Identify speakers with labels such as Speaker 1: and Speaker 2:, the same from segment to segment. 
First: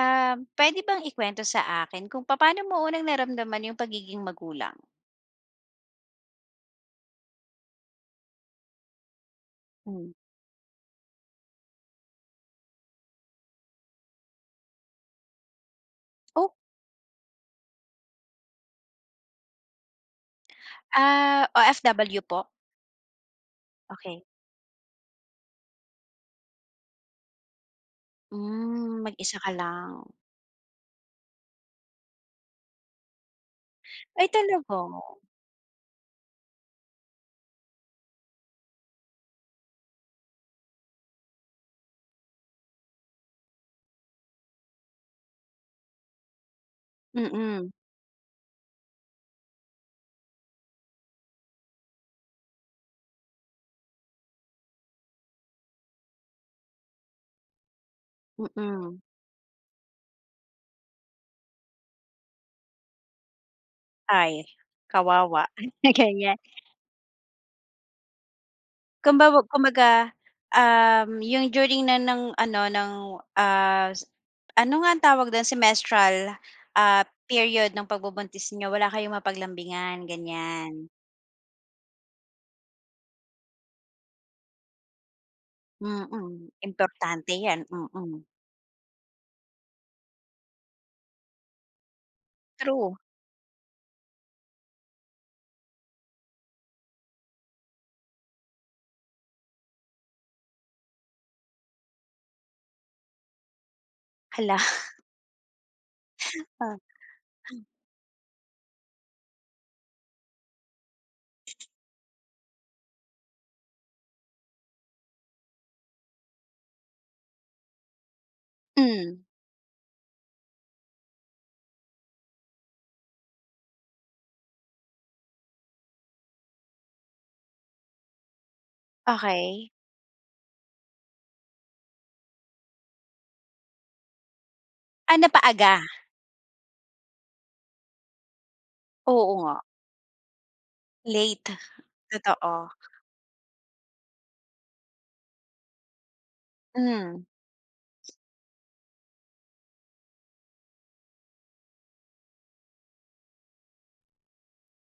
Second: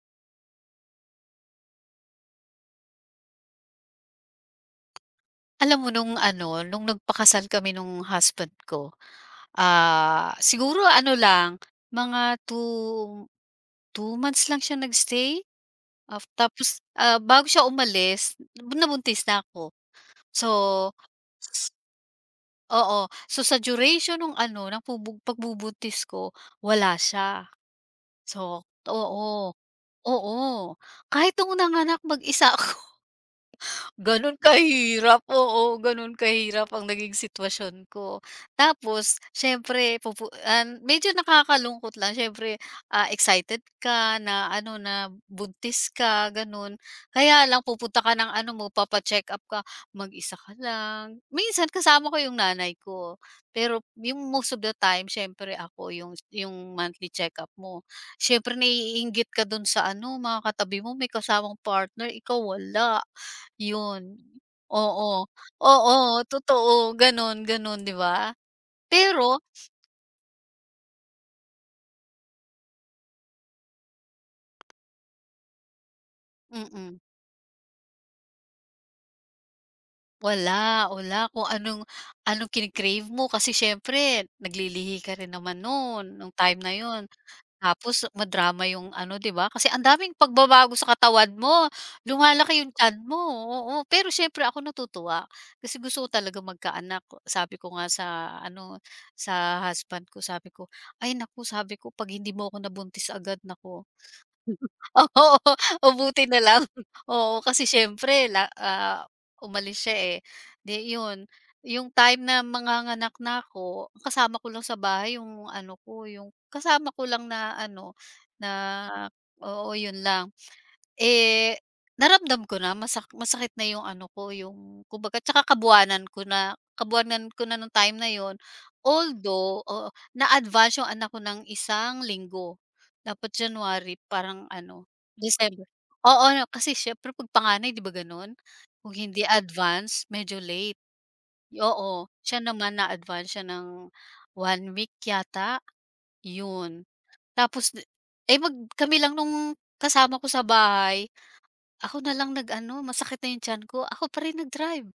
Speaker 1: Ah, puwede bang ikuwento sa akin kung papaano mo unang naramdaman yung pagiging magulang?
Speaker 2: Alam mo nung ano, nung nagpakasal kami nung husband ko,
Speaker 1: Hmm.
Speaker 2: siguro ano lang, mga 2 months lang siya nagstay Af
Speaker 1: Oh.
Speaker 2: tapos, bago siya umalis, nabuntis na ako. So
Speaker 1: Ah, O
Speaker 2: s-
Speaker 1: F w po?
Speaker 2: Oo. So, sa duration
Speaker 1: Okay.
Speaker 2: nung ano, ng pagbubuntis ko, wala siya. So
Speaker 1: Hmm, mag-isa ka
Speaker 2: oo.
Speaker 1: lang.
Speaker 2: Oo. Kahit nung nanganak mag-isa ako.
Speaker 1: Ay
Speaker 2: Gano'n
Speaker 1: talaga?
Speaker 2: kahirap, oo, gano'n kahirap ang naging sitwasyon ko. Tapos siyempre medyo nakakalungkot lang siyempre, excited ka na ano, na buntis ka gano'n. Kaya lang
Speaker 1: Mm,
Speaker 2: pupunta ka ng ano mo, papa-check-up ka, mag-isa ka lang. Minsan kasama ko yung nanay ko, pero yung most of the time siyempre ako yung monthly check-up mo. Siyempre
Speaker 1: mm.
Speaker 2: naiinggit ka dun sa ano, mga katabi mo may kasamang partner, ikaw wala. Yun,
Speaker 1: Ay,
Speaker 2: oo,
Speaker 1: kawawa,
Speaker 2: oo,
Speaker 1: ganyan.
Speaker 2: totoo gano'n, gano'n 'di ba? Pero
Speaker 1: Kumbaga, yung during na ng ano, ng, ah, s- ano nga ang tawag dun, semestral,
Speaker 2: mm,
Speaker 1: period ng pagbubuntis niyo wala kayong mapaglambingan, ganyan?
Speaker 2: wala, wala kung anong anong mo kasi siyempre naglilihi ka rin naman noon nung
Speaker 1: Mm,
Speaker 2: time na yun.
Speaker 1: importante 'yan,
Speaker 2: Tapos
Speaker 1: mm.
Speaker 2: madrama yung ano 'di ba, kasi ang daming pagbabago sa katawan mo, lumalaki yung
Speaker 1: True.
Speaker 2: tiyan mo, oo. Pero siyempre ako natutuwa kasi gusto ko talaga magkaanak, sabi ko nga sa ano, sa husband ko sabi ko, "Ay naku," sabi ko, "'pag hindi mo ako nabuntis agad naku."
Speaker 1: Hala.
Speaker 2: Oo, o buti na lang.
Speaker 1: Oh.
Speaker 2: Oo, kasi siyempre umalis siya, eh. 'Di 'yun, yung time na manganganak na ako, ang kasama ko lang sa bahay yung ano ko, yung kasama ko lang na ano, na
Speaker 1: Hmm.
Speaker 2: oo, 'yun lang. Eh, naramdam ko na masakit na yung ano ko, yung kumbaga tsaka kabuwanan ko na nung time na yun. Although,
Speaker 1: Okey.
Speaker 2: oo, na-advance yung anak ko ng 1 linggo. Dapat January, parang ano,
Speaker 1: Ah,
Speaker 2: December.
Speaker 1: napaaga.
Speaker 2: Oo, na kasi siyempre 'pag panganay 'di ba gano'n? Kung hindi
Speaker 1: Oo nga,
Speaker 2: advance, medyo late.
Speaker 1: late.
Speaker 2: Oo, siya
Speaker 1: Totoo.
Speaker 2: naman na-advance siya ng 1 week yata, yun.
Speaker 1: Hmm.
Speaker 2: Tapos, eh, mag kami lang nung kasama ko sa bahay. Ako na lang nag-ano, masakit na yung tiyan ko, ako pa rin nag-drive,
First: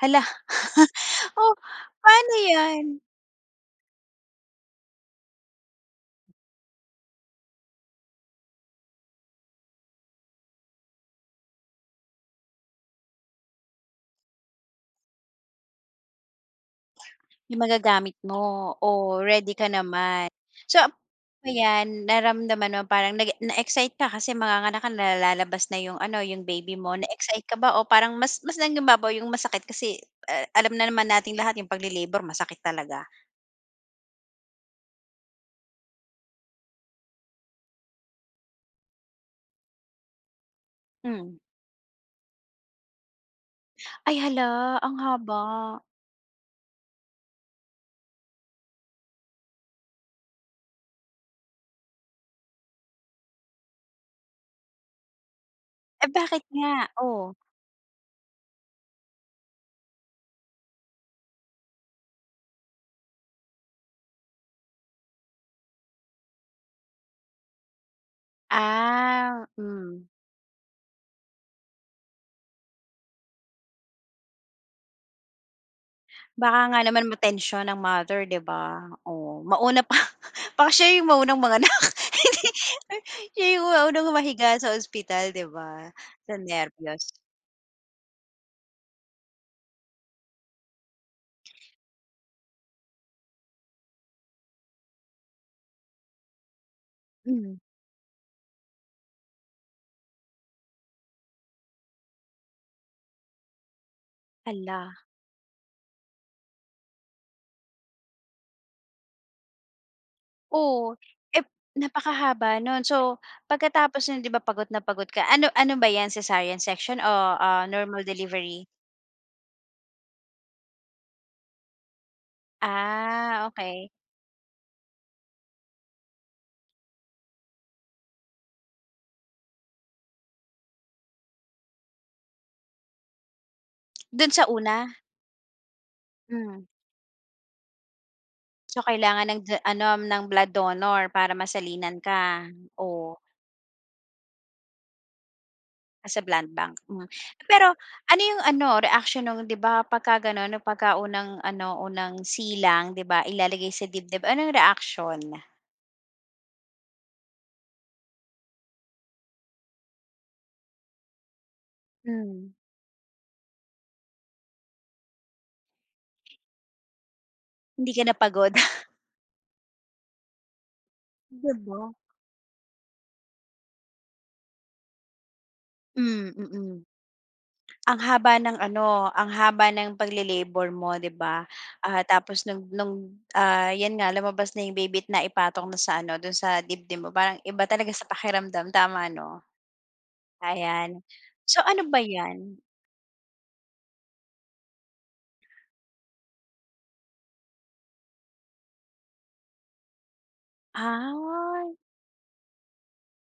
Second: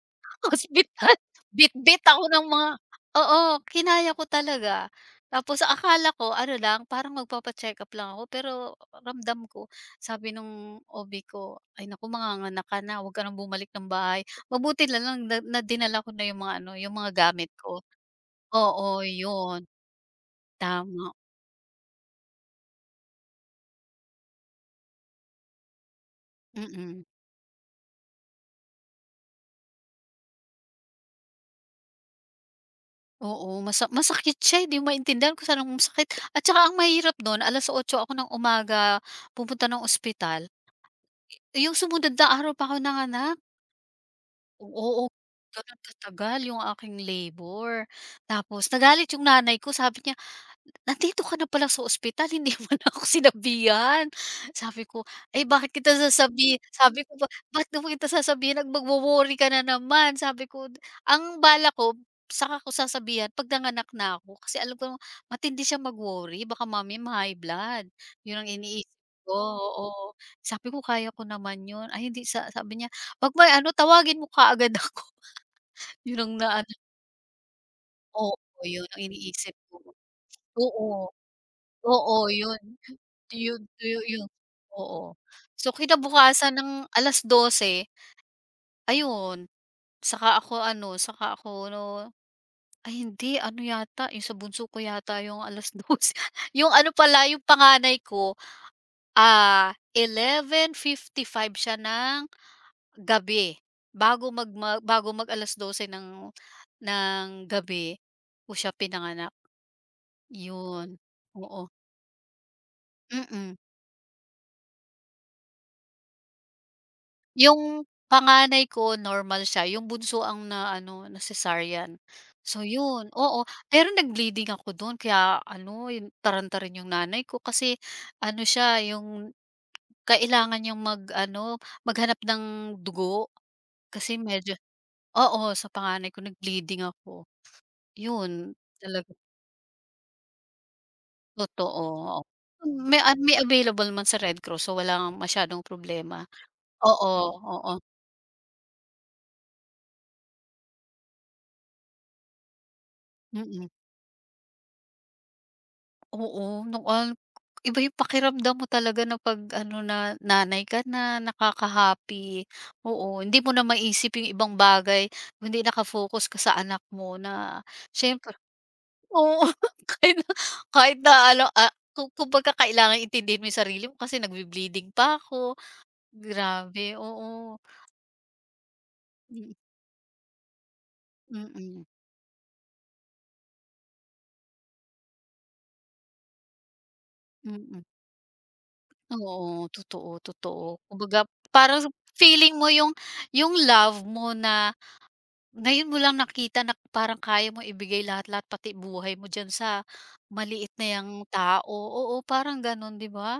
Speaker 1: Hala,
Speaker 2: ospital.
Speaker 1: oh,
Speaker 2: Bitbit ako
Speaker 1: paano
Speaker 2: ng mga
Speaker 1: 'yan?
Speaker 2: oo, kinaya ko talaga. Tapos akala ko ano lang, parang magpapa-check-up lang ako, pero ramdam ko sabi nung OB ko, "Ay naku, manganganak ka na, 'wag ka nang bumalik ng bahay." Mabuti na lang na na dinala ko na yung mga ano, yung mga gamit
Speaker 1: Yung
Speaker 2: ko.
Speaker 1: magagamit mo,
Speaker 2: Oo,
Speaker 1: oh, ready
Speaker 2: yun,
Speaker 1: ka naman. So,
Speaker 2: tama,
Speaker 1: ayan, naramdaman mo parang na-excite ka kasi manganganak ka na, lalabas na yung ano, yung baby mo.
Speaker 2: mm.
Speaker 1: Na-excite ka ba o parang mas mas nangingibabaw yung masakit kasi, alam na naman nating lahat yung pagle-labor masakit talaga?
Speaker 2: Oo, masakit siya, eh, hindi mo maintindihan kung saan ang sakit at saka ang mahirap nun 8:00 ako ng umaga pumunta ng ospital.
Speaker 1: Hmm.
Speaker 2: Yung sumunod na araw pa ako nanganak.
Speaker 1: Ay hala, ang
Speaker 2: Oo, oo,
Speaker 1: haba.
Speaker 2: ganun katagal yung aking labor. Tapos nagalit yung nanay ko sabi niya "Nandito ka na pala sa ospital hindi mo na ako sinabihan." Sabi ko, "Ay bakit kita
Speaker 1: Eh, bakit
Speaker 2: sasabi,"
Speaker 1: nga?
Speaker 2: sabi ko ba,
Speaker 1: Oh,
Speaker 2: "Bakit mo kita sasabihin at magwo-worry ka na naman." Sabi ko, ang balak ko saka ko sasabihan 'pag nanganak na ako kasi alam ko matindi siya mag-worry baka mamaya ma-high blood. 'Yun ang iniisip ko,
Speaker 1: ah, hmm.
Speaker 2: oo. Sabi ko kaya ko naman 'yun. Ay hindi sa sabi niya, "'Pag may ano tawagin mo kaagad ako." 'Yun ang
Speaker 1: Baka
Speaker 2: naano
Speaker 1: nga naman matensyon ang mother,
Speaker 2: oo,
Speaker 1: 'di ba?
Speaker 2: 'yun ang
Speaker 1: Oh,
Speaker 2: iniisip ko.
Speaker 1: mauna pa baka siya yung
Speaker 2: Oo.
Speaker 1: maunang manganak.
Speaker 2: Oo,
Speaker 1: Hindi,
Speaker 2: 'yun.
Speaker 1: siya
Speaker 2: Yun
Speaker 1: yung
Speaker 2: yu
Speaker 1: maunang
Speaker 2: Yun,
Speaker 1: humahiga sa
Speaker 2: oo.
Speaker 1: ospital, 'di
Speaker 2: So,
Speaker 1: ba, sa
Speaker 2: kinabukasan ng
Speaker 1: nerbiyos.
Speaker 2: 12:00 ayun, saka ako ano, saka ako no ay hindi ano yata, yung sa bunso ko yata yung alas dose yung ano pala, yung
Speaker 1: Hmm,
Speaker 2: panganay ko, ah, five siya ng gabi.
Speaker 1: hala,
Speaker 2: Bago mag alas dose ng gabi ko siya pinanganak,
Speaker 1: oo.
Speaker 2: yun.
Speaker 1: Eh,
Speaker 2: Oo,
Speaker 1: napakahaba nun. So,
Speaker 2: mm.
Speaker 1: pagkatapos nun, 'di ba, pagod na pagod ka. Ano ano ba 'yan, cesarean section o
Speaker 2: Yung
Speaker 1: normal delivery?
Speaker 2: panganay ko normal siya, yung bunso ang na ano, na cesarean. So yun, oo.
Speaker 1: Ah,
Speaker 2: Pero
Speaker 1: okay.
Speaker 2: nag-bleeding ako don kaya ano, yun taran yung nanay ko kasi ano siya, yung kailangan niyang mag-ano, maghanap ng dugo kasi
Speaker 1: Dun sa
Speaker 2: medyo
Speaker 1: una?
Speaker 2: oo, sa panganay ko
Speaker 1: Hmm.
Speaker 2: nag-bleeding ako. Yun,
Speaker 1: So,
Speaker 2: talaga
Speaker 1: kailangan ng ano, ng blood donor para
Speaker 2: totoo,
Speaker 1: masalinan
Speaker 2: oo.
Speaker 1: ka,
Speaker 2: May a
Speaker 1: o
Speaker 2: may available naman sa Red Cross so wala masyadong
Speaker 1: sa
Speaker 2: problema.
Speaker 1: blood bank, hmm.
Speaker 2: Oo,
Speaker 1: Pero
Speaker 2: oo,
Speaker 1: ano yung ano, reaction nung 'di ba pagka gano'n, nung pagka unang ano, unang silang 'di ba
Speaker 2: mm.
Speaker 1: ilalagay sa dibdib, anong reaction?
Speaker 2: Oo, noon iba yung pakiramdam mo talaga na 'pag ano na, nanay ka na, nakaka-happy.
Speaker 1: Hmm,
Speaker 2: Oo, hindi mo na maisip yung ibang bagay, hindi naka-focus ka sa anak mo na
Speaker 1: hindi ka
Speaker 2: siyempre
Speaker 1: napagod?
Speaker 2: oo, kahit na kahit na ano,
Speaker 1: 'Di ba?
Speaker 2: kung kumbaga kailangan intindihin mo yung sarili mo kasi nagbi-bleeding pa ako.
Speaker 1: Hmm, mm. Mm.
Speaker 2: Grabe, oo.
Speaker 1: Ang haba ng ano, ang
Speaker 2: Mm,
Speaker 1: haba ng pagle-labor mo 'di ba?
Speaker 2: mm,
Speaker 1: Ah, tapos nung 'yan nga lumabas na yung baby at na ipatong na sa ano, do'n sa dibdib mo, parang iba
Speaker 2: mm.
Speaker 1: talaga sa pakiramdam, tama 'no?
Speaker 2: Oo, totoo, totoo.
Speaker 1: Ayan.
Speaker 2: Kumbaga
Speaker 1: So, ano
Speaker 2: parang
Speaker 1: ba
Speaker 2: feeling
Speaker 1: 'yan?
Speaker 2: mo yung love mo na ngayon mo lang nakita na parang kaya mong ibigay lahat-lahat pati buhay mo diyan sa maliit na 'yang
Speaker 1: Ah,
Speaker 2: tao, oo, parang gano'n 'di ba?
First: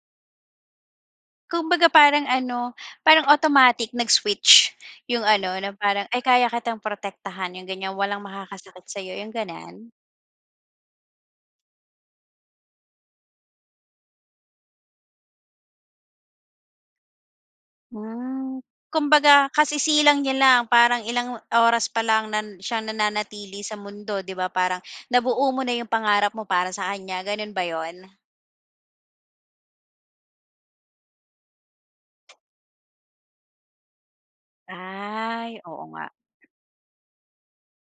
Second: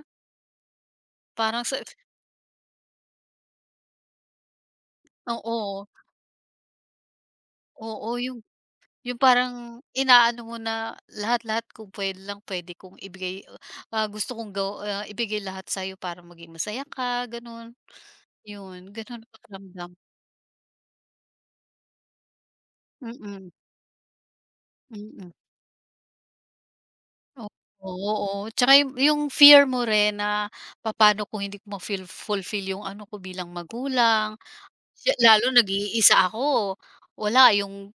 Speaker 2: Parang sa
Speaker 1: kumbaga parang ano, parang automatic nag-switch yung ano na
Speaker 2: oo,
Speaker 1: parang, "Ay kaya kitang protektahan," yung ganyan,
Speaker 2: oo,
Speaker 1: "Walang
Speaker 2: yung
Speaker 1: makakasakit sa'yo," yung gano'n?
Speaker 2: parang inaano mo na lahat-lahat kung puwede lang puwede kong ibigay, gusto kong ibigay lahat sa'yo para maging masaya ka gano'n,
Speaker 1: Hmm,
Speaker 2: yun gano'n ang
Speaker 1: kumbaga
Speaker 2: pakiramdam.
Speaker 1: kasisilang niya lang, parang ilang oras pa lang siyang
Speaker 2: Mm,
Speaker 1: nananatili sa mundo, 'di ba? Parang
Speaker 2: mm.
Speaker 1: nabuo mo na yung pangarap mo para sa kanya,
Speaker 2: Oo,
Speaker 1: gano'n ba 'yon?
Speaker 2: oo, tsaka yung fear mo rin na papaano kung hindi ko ma-feel fulfill yung ano ko bilang magulang. Siya
Speaker 1: Ay,
Speaker 2: lalo
Speaker 1: oo nga.
Speaker 2: nag-iisa ako, wala yung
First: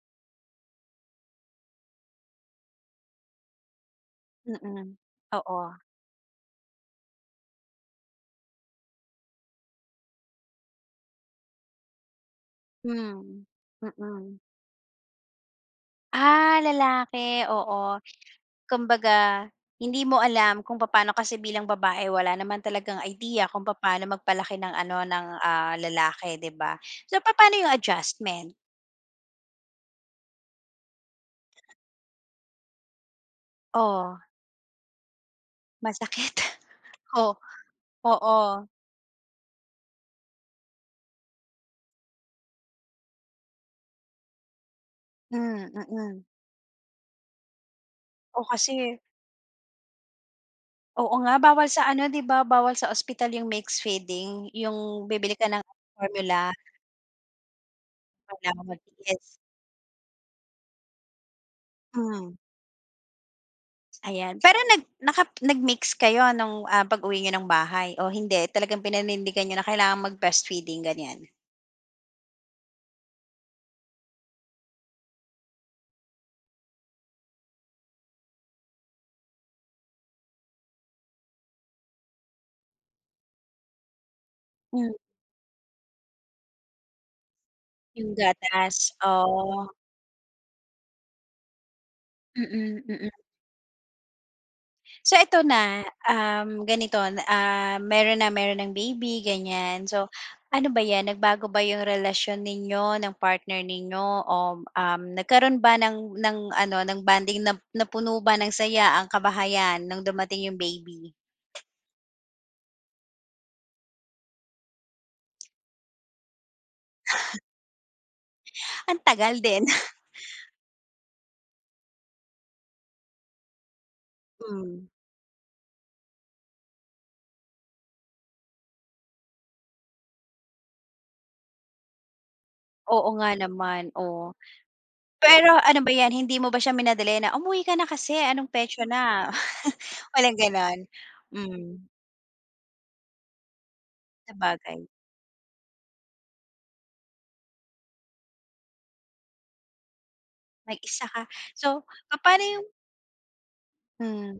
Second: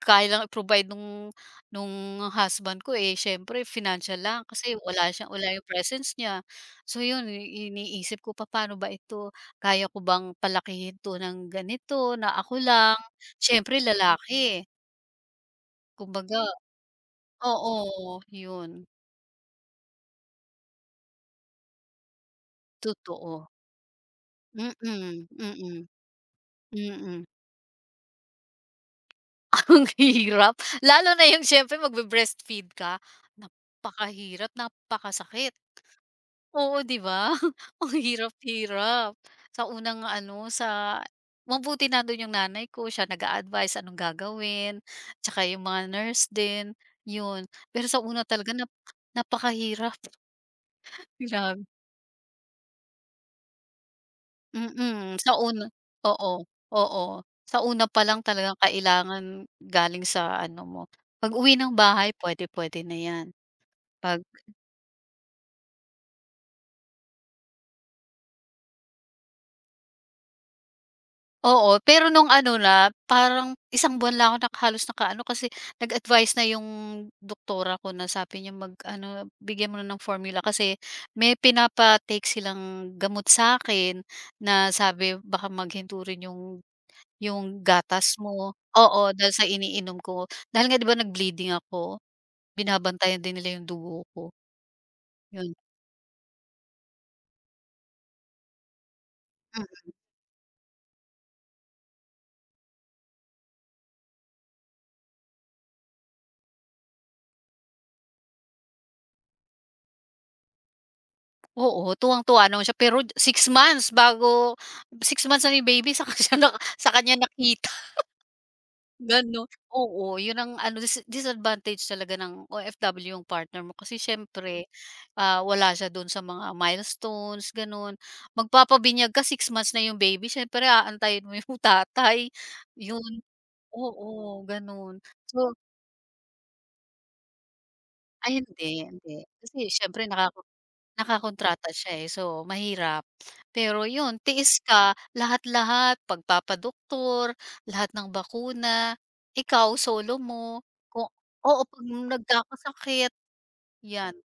Speaker 2: kaya lang i-provide nung husband ko, eh, siyempre financial lang kasi
Speaker 1: Mm.
Speaker 2: wala siya wala
Speaker 1: Oo.
Speaker 2: yung presence niya. So yun, iniisip ko papaano ba ito, kaya ko bang palakihin 'to ng ganito na ako lang,
Speaker 1: Hmm.
Speaker 2: siyempre
Speaker 1: Mm.
Speaker 2: lalaki kumbaga
Speaker 1: Ah, lalaki, oo.
Speaker 2: oo, yun,
Speaker 1: Kumbaga, hindi mo alam kung paano kasi bilang babae wala naman talagang idea
Speaker 2: totoo.
Speaker 1: kung paano magpalaki ng
Speaker 2: Mm,
Speaker 1: ano, ng,
Speaker 2: mm, mm.
Speaker 1: lalaki, 'di ba? So,
Speaker 2: mm.
Speaker 1: paano yung adjustment?
Speaker 2: Ang hirap, lalo na yung siyempre magbe-breastfeed ka,
Speaker 1: Oh,
Speaker 2: napakahirap, napakasakit.
Speaker 1: masakit.
Speaker 2: Oo, 'di ba?
Speaker 1: Oh,
Speaker 2: Ang
Speaker 1: oo.
Speaker 2: hirap-hirap. Sa unang ano, sa mabuti nando'n yung nanay ko, siya nag-a-advice anong gagawin, tsaka
Speaker 1: Hmm,
Speaker 2: yung mga
Speaker 1: mm.
Speaker 2: nurse din, yun. Pero sa una
Speaker 1: Oh,
Speaker 2: talaga
Speaker 1: kasi
Speaker 2: napakahirap,
Speaker 1: oo nga,
Speaker 2: grabe.
Speaker 1: bawal sa ano, 'di ba, bawal sa ospital yung mixed feeding,
Speaker 2: Mm, mm
Speaker 1: yung bibili
Speaker 2: sa
Speaker 1: ka ng
Speaker 2: una oo,
Speaker 1: formula,
Speaker 2: oo. Sa una pa lang talagang
Speaker 1: wala, yes.
Speaker 2: kailangan galing sa ano mo, pag-uwi ng bahay
Speaker 1: Hmm.
Speaker 2: puwede-puwede na 'yan, 'pag
Speaker 1: Ayan, pero nag-mix kayo nung, pag-uwi nyo ng bahay o hindi talagang pinanindigan nyo na kailangan mag-breastfeeding ganyan?
Speaker 2: oo, pero nung ano na, parang isang buwan lang ako naka halos nakaano kasi nag-advice na yung doktora ko na sabi niya mag-ano, bigyan mo na ng formula kasi may pinapa-take silang gamot sa akin na
Speaker 1: Hmm.
Speaker 2: sabi baka maghinto rin yung
Speaker 1: Yung
Speaker 2: gatas mo.
Speaker 1: gatas,
Speaker 2: Oo, dahil sa
Speaker 1: oh,
Speaker 2: iniinom ko. Dahil nga 'di ba nag-bleeding ako,
Speaker 1: mm, mm.
Speaker 2: binabantayan din nila yung dugo ko,
Speaker 1: So eto
Speaker 2: yun.
Speaker 1: na, ganito, meron na meron ng baby ganyan,
Speaker 2: Mm,
Speaker 1: so ano ba 'yan, nagbago ba yung relasyon ninyo ng partner ninyo o, nagkaroon ba ng ano, ng banding na napuno ba ng saya ang kabahayan nung dumating yung baby?
Speaker 2: oo, tuwang-tuwa naman siya pero six months na yung baby saka siya sa kanya nakita.
Speaker 1: Ang tagal
Speaker 2: Gano
Speaker 1: din.
Speaker 2: oo, yun ang ano disadvantage talaga ng OFW yung partner mo kasi siyempre,
Speaker 1: Hmm.
Speaker 2: wala siya dun sa mga milestones ganun. Magpapabinyag ka 6 months na yung baby siyempre aantayin mo yung tatay, yun.
Speaker 1: Oo nga naman, oo.
Speaker 2: Oo, ganun. So
Speaker 1: Pero ano ba 'yan, hindi mo ba siya minadali na, "Umuwi ka na kasi,
Speaker 2: ay
Speaker 1: anong
Speaker 2: hindi,
Speaker 1: petsa
Speaker 2: hindi
Speaker 1: na?"
Speaker 2: kasi siyempre
Speaker 1: Walang
Speaker 2: nakaka
Speaker 1: gano'n?
Speaker 2: nakakontrata
Speaker 1: Hmm,
Speaker 2: siya, eh, so mahirap. Pero yun, tiis
Speaker 1: sabagay,
Speaker 2: ka lahat-lahat, pagpapadoktor, lahat ng bakuna, ikaw solo mo.
Speaker 1: mag-isa
Speaker 2: Kung
Speaker 1: ka.
Speaker 2: oo,
Speaker 1: So,
Speaker 2: 'pag
Speaker 1: papa'no yung
Speaker 2: nagkakasakit, yan,
Speaker 1: hmm,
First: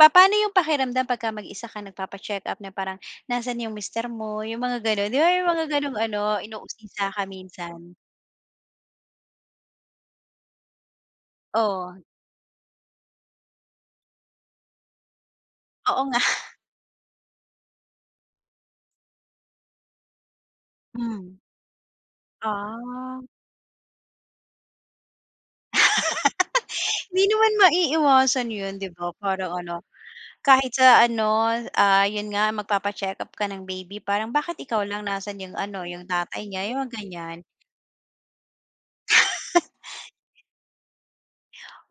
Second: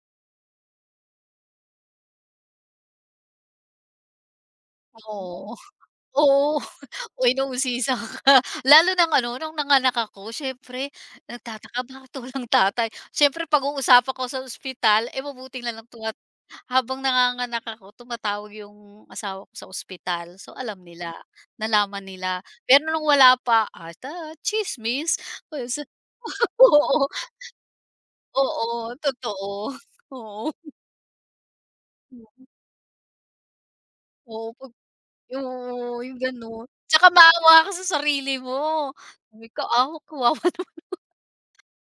Speaker 1: papa'no yung pakiramdam pagka mag-isa ka nagpapa-check-up na parang, "Nasan yung mister mo?" Yung mga gano'n. 'Di ba yung
Speaker 2: oo.
Speaker 1: mga gano'ng ano,
Speaker 2: Oo.
Speaker 1: inuusisa ka
Speaker 2: Uy,
Speaker 1: minsan?
Speaker 2: nausisa ka. Lalo ng ano, nung nanganak ako siyempre nagtataka
Speaker 1: Oo,
Speaker 2: bakit walang tatay. Siyempre pag-uusapan ko sa ospital, eh, mabuting na lang
Speaker 1: oo
Speaker 2: tuma
Speaker 1: nga.
Speaker 2: habang nanganganak ako tumatawag yung asawa ko sa ospital. So, alam nila,
Speaker 1: Hmm,
Speaker 2: nalaman nila. Pero nung
Speaker 1: ah.
Speaker 2: wala pa, ata tsismis. Tapos oo,
Speaker 1: Hindi naman maiiwasan 'yun, 'di
Speaker 2: oo,
Speaker 1: ba,
Speaker 2: totoo.
Speaker 1: parang ano.
Speaker 2: Oo.
Speaker 1: Kahit sa ano, yun nga magpapa-check-up ka ng baby parang
Speaker 2: Oo,
Speaker 1: bakit
Speaker 2: pag
Speaker 1: ikaw lang, nasaan yung ano,
Speaker 2: oo,
Speaker 1: yung
Speaker 2: yung
Speaker 1: tatay niya,
Speaker 2: gano'n.
Speaker 1: yung mga
Speaker 2: Tsaka
Speaker 1: ganyan.
Speaker 2: maawa ka sa sarili mo. Sabi ko, "Ah, kawawa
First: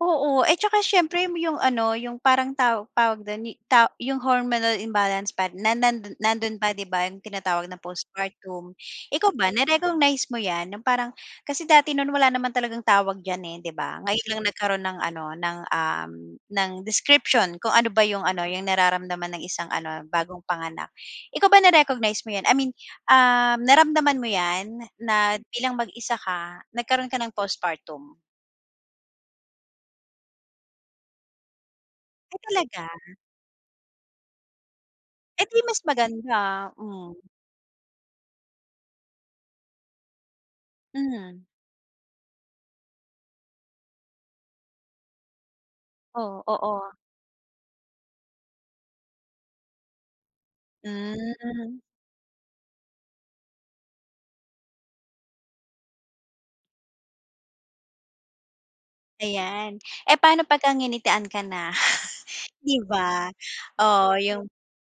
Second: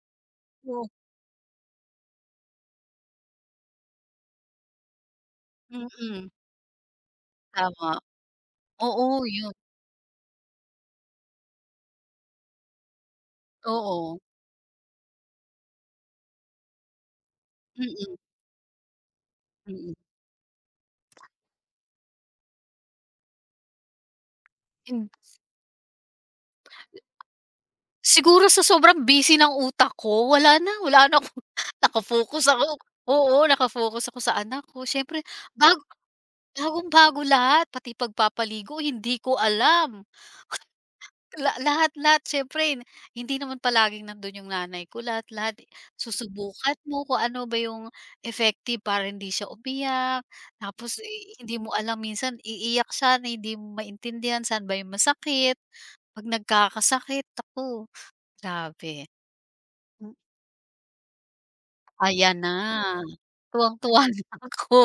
Speaker 1: Oo, eh, tsaka
Speaker 2: naman."
Speaker 1: siyempre yung ano, yung parang tawag dun, yu ta yung hormonal imbalance pa na nandun
Speaker 2: Mm,
Speaker 1: nandun pa 'di ba, yung tinatawag na
Speaker 2: tama.
Speaker 1: postpartum.
Speaker 2: Oo,
Speaker 1: Ikaw
Speaker 2: yun.
Speaker 1: ba na-recognize mo 'yan, yung parang kasi dati nun wala naman talagang tawag diyan, eh, 'di ba?
Speaker 2: Oo,
Speaker 1: Ngayon lang nagkaroon ng ano, ng, ng description kung ano ba
Speaker 2: mm,
Speaker 1: yung ano, yung nararamdaman ng isang
Speaker 2: mm.
Speaker 1: ano, bagong panganak. Ikaw ba na-recognize mo 'yan? I mean, naramdaman mo 'yan
Speaker 2: Hin
Speaker 1: na bilang mag-isa ka, nagkaroon ka ng postpartum?
Speaker 2: siguro sa sobrang busy ng utak ko wala na akong
Speaker 1: Ay,
Speaker 2: naka-focus ako
Speaker 1: talaga?
Speaker 2: oo, naka-focus ako sa anak ko. Siyempre
Speaker 1: Eh, 'di mas
Speaker 2: bago
Speaker 1: maganda, hmm.
Speaker 2: bagong-bago lahat, pati pagpapaligo hindi ko alam.
Speaker 1: Mhm.
Speaker 2: Lahat-lahat siyempre hindi naman palaging nandun yung nanay ko, lahat-lahat
Speaker 1: Oo, oo.
Speaker 2: susubukan mo kung ano ba yung effective para hindi siya umiyak, tapos, eh, hindi mo
Speaker 1: Hmm,
Speaker 2: alam minsan iiyak siya na hindi mo maintindihan saan ba yung masakit, 'pag nagkakasakit, ako grabe.
Speaker 1: ayan.
Speaker 2: Hmm,
Speaker 1: Eh, paano pagka nginitian ka na?
Speaker 2: ayan na,
Speaker 1: 'Di ba?
Speaker 2: tuwang-tuwa
Speaker 1: Oo,
Speaker 2: na
Speaker 1: yung
Speaker 2: ako,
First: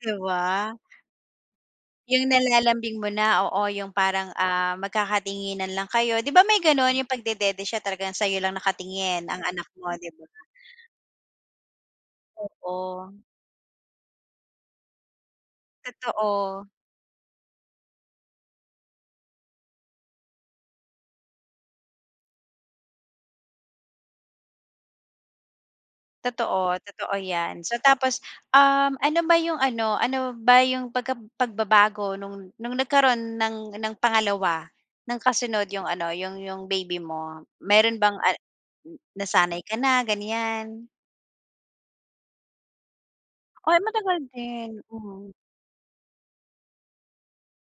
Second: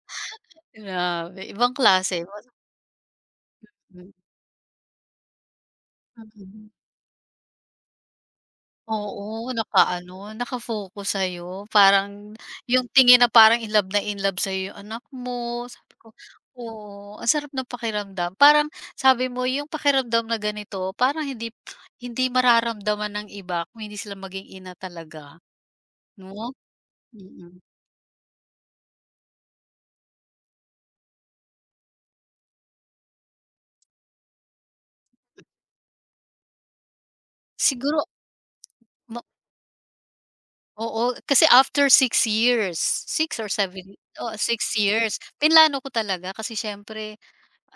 Speaker 1: 'di ba?
Speaker 2: grabe ibang klase
Speaker 1: Yung nalalambing mo na, oo, yung
Speaker 2: mm,
Speaker 1: parang, magkakatinginan lang kayo. 'Di ba may
Speaker 2: mm.
Speaker 1: gano'n, yung pagdedede siya talagang sa'yo lang nakatingin ang
Speaker 2: Oo,
Speaker 1: anak mo, 'di ba?
Speaker 2: nakaano, naka-focus sa'yo. Parang yung
Speaker 1: Oo,
Speaker 2: tingin na parang in love na in love sa'yo yung anak mo. Sabi ko
Speaker 1: totoo.
Speaker 2: oo, ang sarap ng pakiramdam. Parang sabi mo yung pakiramdam na ganito parang hindi hindi mararamdaman ng iba kung hindi sila maging ina talaga, 'no?
Speaker 1: Totoo, totoo
Speaker 2: Mm.
Speaker 1: 'yan. So tapos, ano ba yung ano, ano ba yung pagbabago nung nagkaroon ng pangalawa, ng kasunod yung ano, yung baby mo? Meron
Speaker 2: Siguro
Speaker 1: bang
Speaker 2: ma
Speaker 1: nasanay ka na, ganiyan?
Speaker 2: oo, kasi after 6 years, six or
Speaker 1: Ay,
Speaker 2: seven,
Speaker 1: matagal
Speaker 2: oh
Speaker 1: din,
Speaker 2: 6 years,
Speaker 1: hmm.
Speaker 2: plinano ko talaga kasi siyempre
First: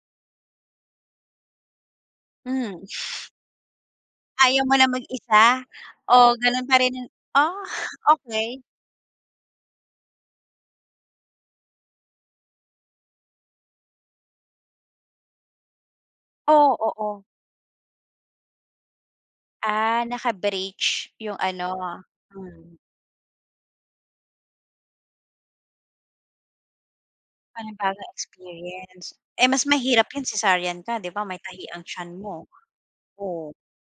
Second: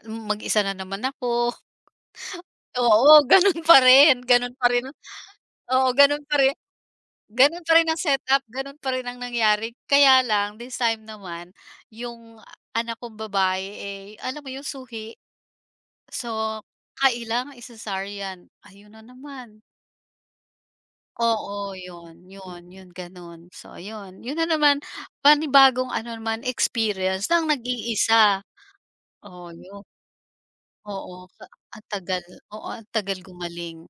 Speaker 2: mag-isa na naman ako.
Speaker 1: Hmm,
Speaker 2: Oo, gano'n
Speaker 1: ayaw
Speaker 2: pa
Speaker 1: mo
Speaker 2: rin
Speaker 1: na mag-isa?
Speaker 2: oo,
Speaker 1: O gano'n pa rin yung ah,
Speaker 2: gano'n pa rin ang setup,
Speaker 1: okey.
Speaker 2: gano'n pa rin ang nangyari. Kaya lang this time naman yung anak kong babae, eh, alam mo yung suhi. So,
Speaker 1: Oo, oo.
Speaker 2: kailangang i-cesarean, ayun na naman.
Speaker 1: Ah, naka-bridge yung
Speaker 2: Oo,
Speaker 1: ano,
Speaker 2: yun, yun,
Speaker 1: hmm.
Speaker 2: yun gano'n. So ayun, yun na naman panibagong ano naman experience ng
Speaker 1: Panibagong
Speaker 2: nag-iisa.
Speaker 1: experience. Eh,
Speaker 2: Oo,
Speaker 1: mas
Speaker 2: yun.
Speaker 1: mahirap 'yun cesarean ka 'di
Speaker 2: Oo,
Speaker 1: ba, may
Speaker 2: ka
Speaker 1: tahi ang
Speaker 2: ang
Speaker 1: tiyan
Speaker 2: tagal
Speaker 1: mo.
Speaker 2: oo, ang tagal
Speaker 1: Oo,
Speaker 2: gumaling.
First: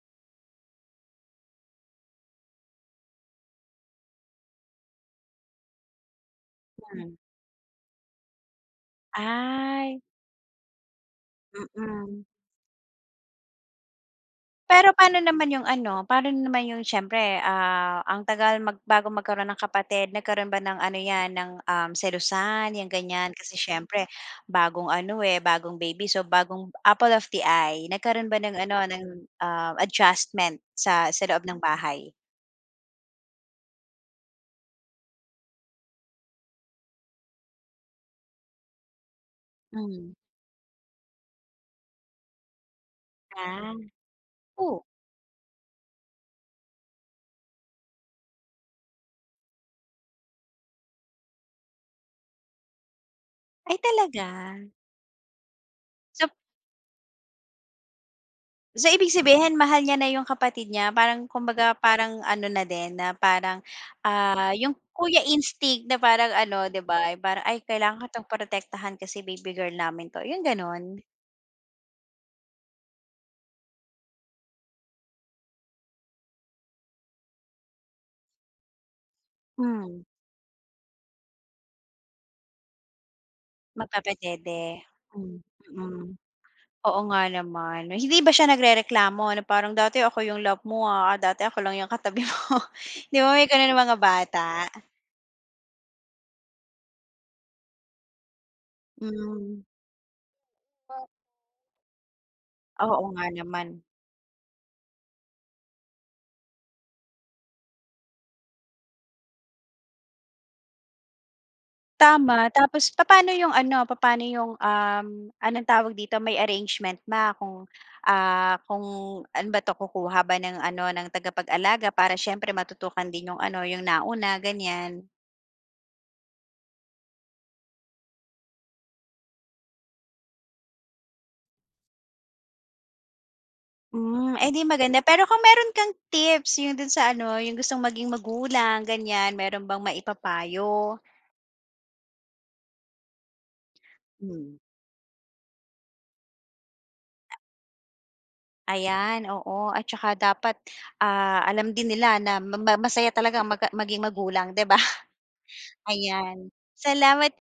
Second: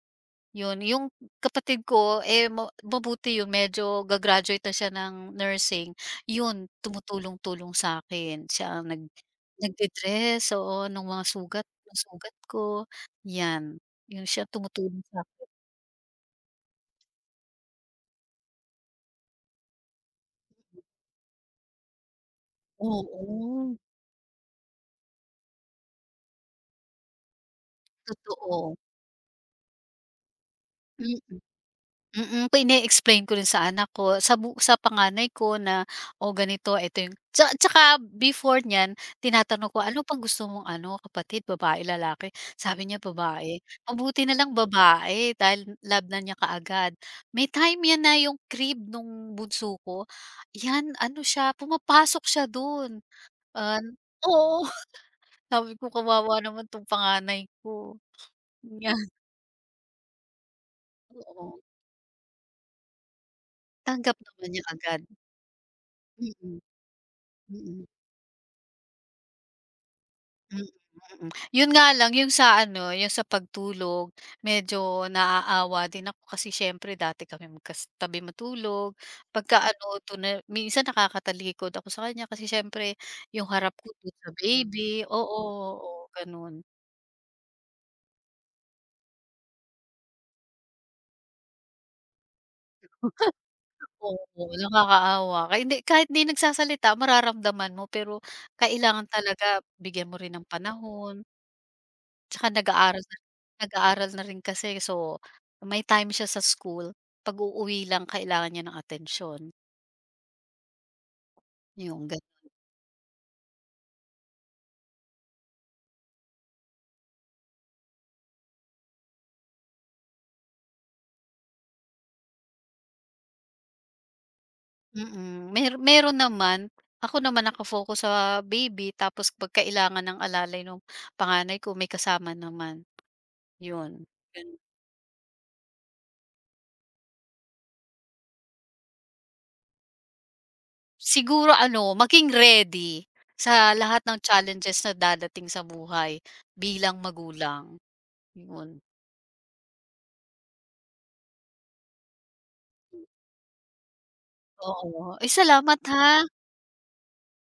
Speaker 2: Yun, yung kapatid ko, eh, mabuti yun medyo gagraduate na siya ng nursing, yun
Speaker 1: hmm.
Speaker 2: tumutulong-tulong sa'kin. Siya ang
Speaker 1: Ay,
Speaker 2: nagde-dress, oo, nung mga
Speaker 1: mm.
Speaker 2: sugat ko, yan. Yun siya
Speaker 1: Pero
Speaker 2: tumutulong
Speaker 1: paano naman
Speaker 2: sa'kin
Speaker 1: 'yung ano, paano naman 'yung siyempre, ang tagal bago magkaroon ng kapatid, nagkaroon ba ng ano 'yan ng, selusan 'yang ganiyan? Kasi
Speaker 2: oo,
Speaker 1: siyempre bagong ano, eh, bagong baby so bagong apple of the eye. Nagkaroon ba ng ano
Speaker 2: totoo.
Speaker 1: ng, adjustment sa
Speaker 2: Mm.
Speaker 1: loob ng bahay?
Speaker 2: Mm, pine-explain ko rin sa anak ko, sa panganay ko na, o ganito, ito yung," tsaka before niyan tinatanong ko, "Ano
Speaker 1: Hmm,
Speaker 2: bang gusto mong ano kapatid, babae, lalaki?" Sabi niya, "Babae."
Speaker 1: ah,
Speaker 2: Mabuti na lang
Speaker 1: oh,
Speaker 2: babae dahil love na niya kaagad. May time yan na yung crib nung bunso ko, yan ano siya, pumapasok siya dun,
Speaker 1: ay
Speaker 2: an
Speaker 1: talaga?
Speaker 2: oo, sabi ko,
Speaker 1: So
Speaker 2: "Kawawa naman 'tong panganay ko."
Speaker 1: So, ibig
Speaker 2: Yan,
Speaker 1: sabihin mahal niya na yung kapatid niya, parang
Speaker 2: oo.
Speaker 1: kumbaga parang ano na din na parang,
Speaker 2: Tanggap naman
Speaker 1: ah,
Speaker 2: niya
Speaker 1: yung
Speaker 2: agad.
Speaker 1: kuya instinct na parang
Speaker 2: Mm,
Speaker 1: ano
Speaker 2: mm.
Speaker 1: 'di ba, parang, "Ay
Speaker 2: mm.
Speaker 1: kailangan ko 'tong protektahan kasi baby girl namin 'to," yung
Speaker 2: Mm,
Speaker 1: gano'n?
Speaker 2: mm. mm. Yun nga lang yung sa ano, yung sa pagtulog medyo naaawa din ako kasi siyempre dati kami magkatabi matulog. Pagka ano
Speaker 1: Hmm,
Speaker 2: tuna minsan nakakatalikod ako sa kanya kasi siyempre yung harap ko dun sa
Speaker 1: magkapatid, eh.
Speaker 2: baby,
Speaker 1: Hmm,
Speaker 2: oo,
Speaker 1: mm.
Speaker 2: oo, ganun.
Speaker 1: Oo nga naman. Hindi ba siya nagrereklamo na parang, "Dati ako yung love mo, ah, dati ako lang yung katabi mo." 'Di ba may gano'n mga bata?
Speaker 2: Oo, nakakaawa. Kaya hindi kahit hindi nagsasalita mararamdaman mo pero kailangan talaga
Speaker 1: Hmm.
Speaker 2: bigyan mo rin ng panahon. Tsaka
Speaker 1: Oo nga naman.
Speaker 2: nag-aaral na rin kasi so, may time siya sa school, 'pag uuwi lang kailangan niya ng atensyon, yung ganun.
Speaker 1: Tama, tapos paano yung ano, paano yung, anong tawag dito, may arrangement ba kung, kung ano ba 'to, kukuha ba ng ano, ng tagapag-alaga para siyempre matutukan din yung ano, yung nauna, ganyan?
Speaker 2: Mm, meron naman, ako naman naka-focus sa baby tapos 'pag kailangan ng alalay nung panganay ko may kasama naman, yun,
Speaker 1: Hmm, eh,
Speaker 2: ganun.
Speaker 1: 'di maganda. Pero kung meron kang tips, yung dun sa ano, yung gustong maging magulang, ganyan, meron bang maipapayo?
Speaker 2: Siguro ano, maging ready sa lahat ng
Speaker 1: Hmm,
Speaker 2: challenges na dadating sa buhay bilang magulang, yun.
Speaker 1: ayan, oo. At tsaka dapat, alam din nila na ma ma masaya talaga maging magulang, 'di ba?
Speaker 2: Oo, ay salamat ha.
Speaker 1: Ayan, salamat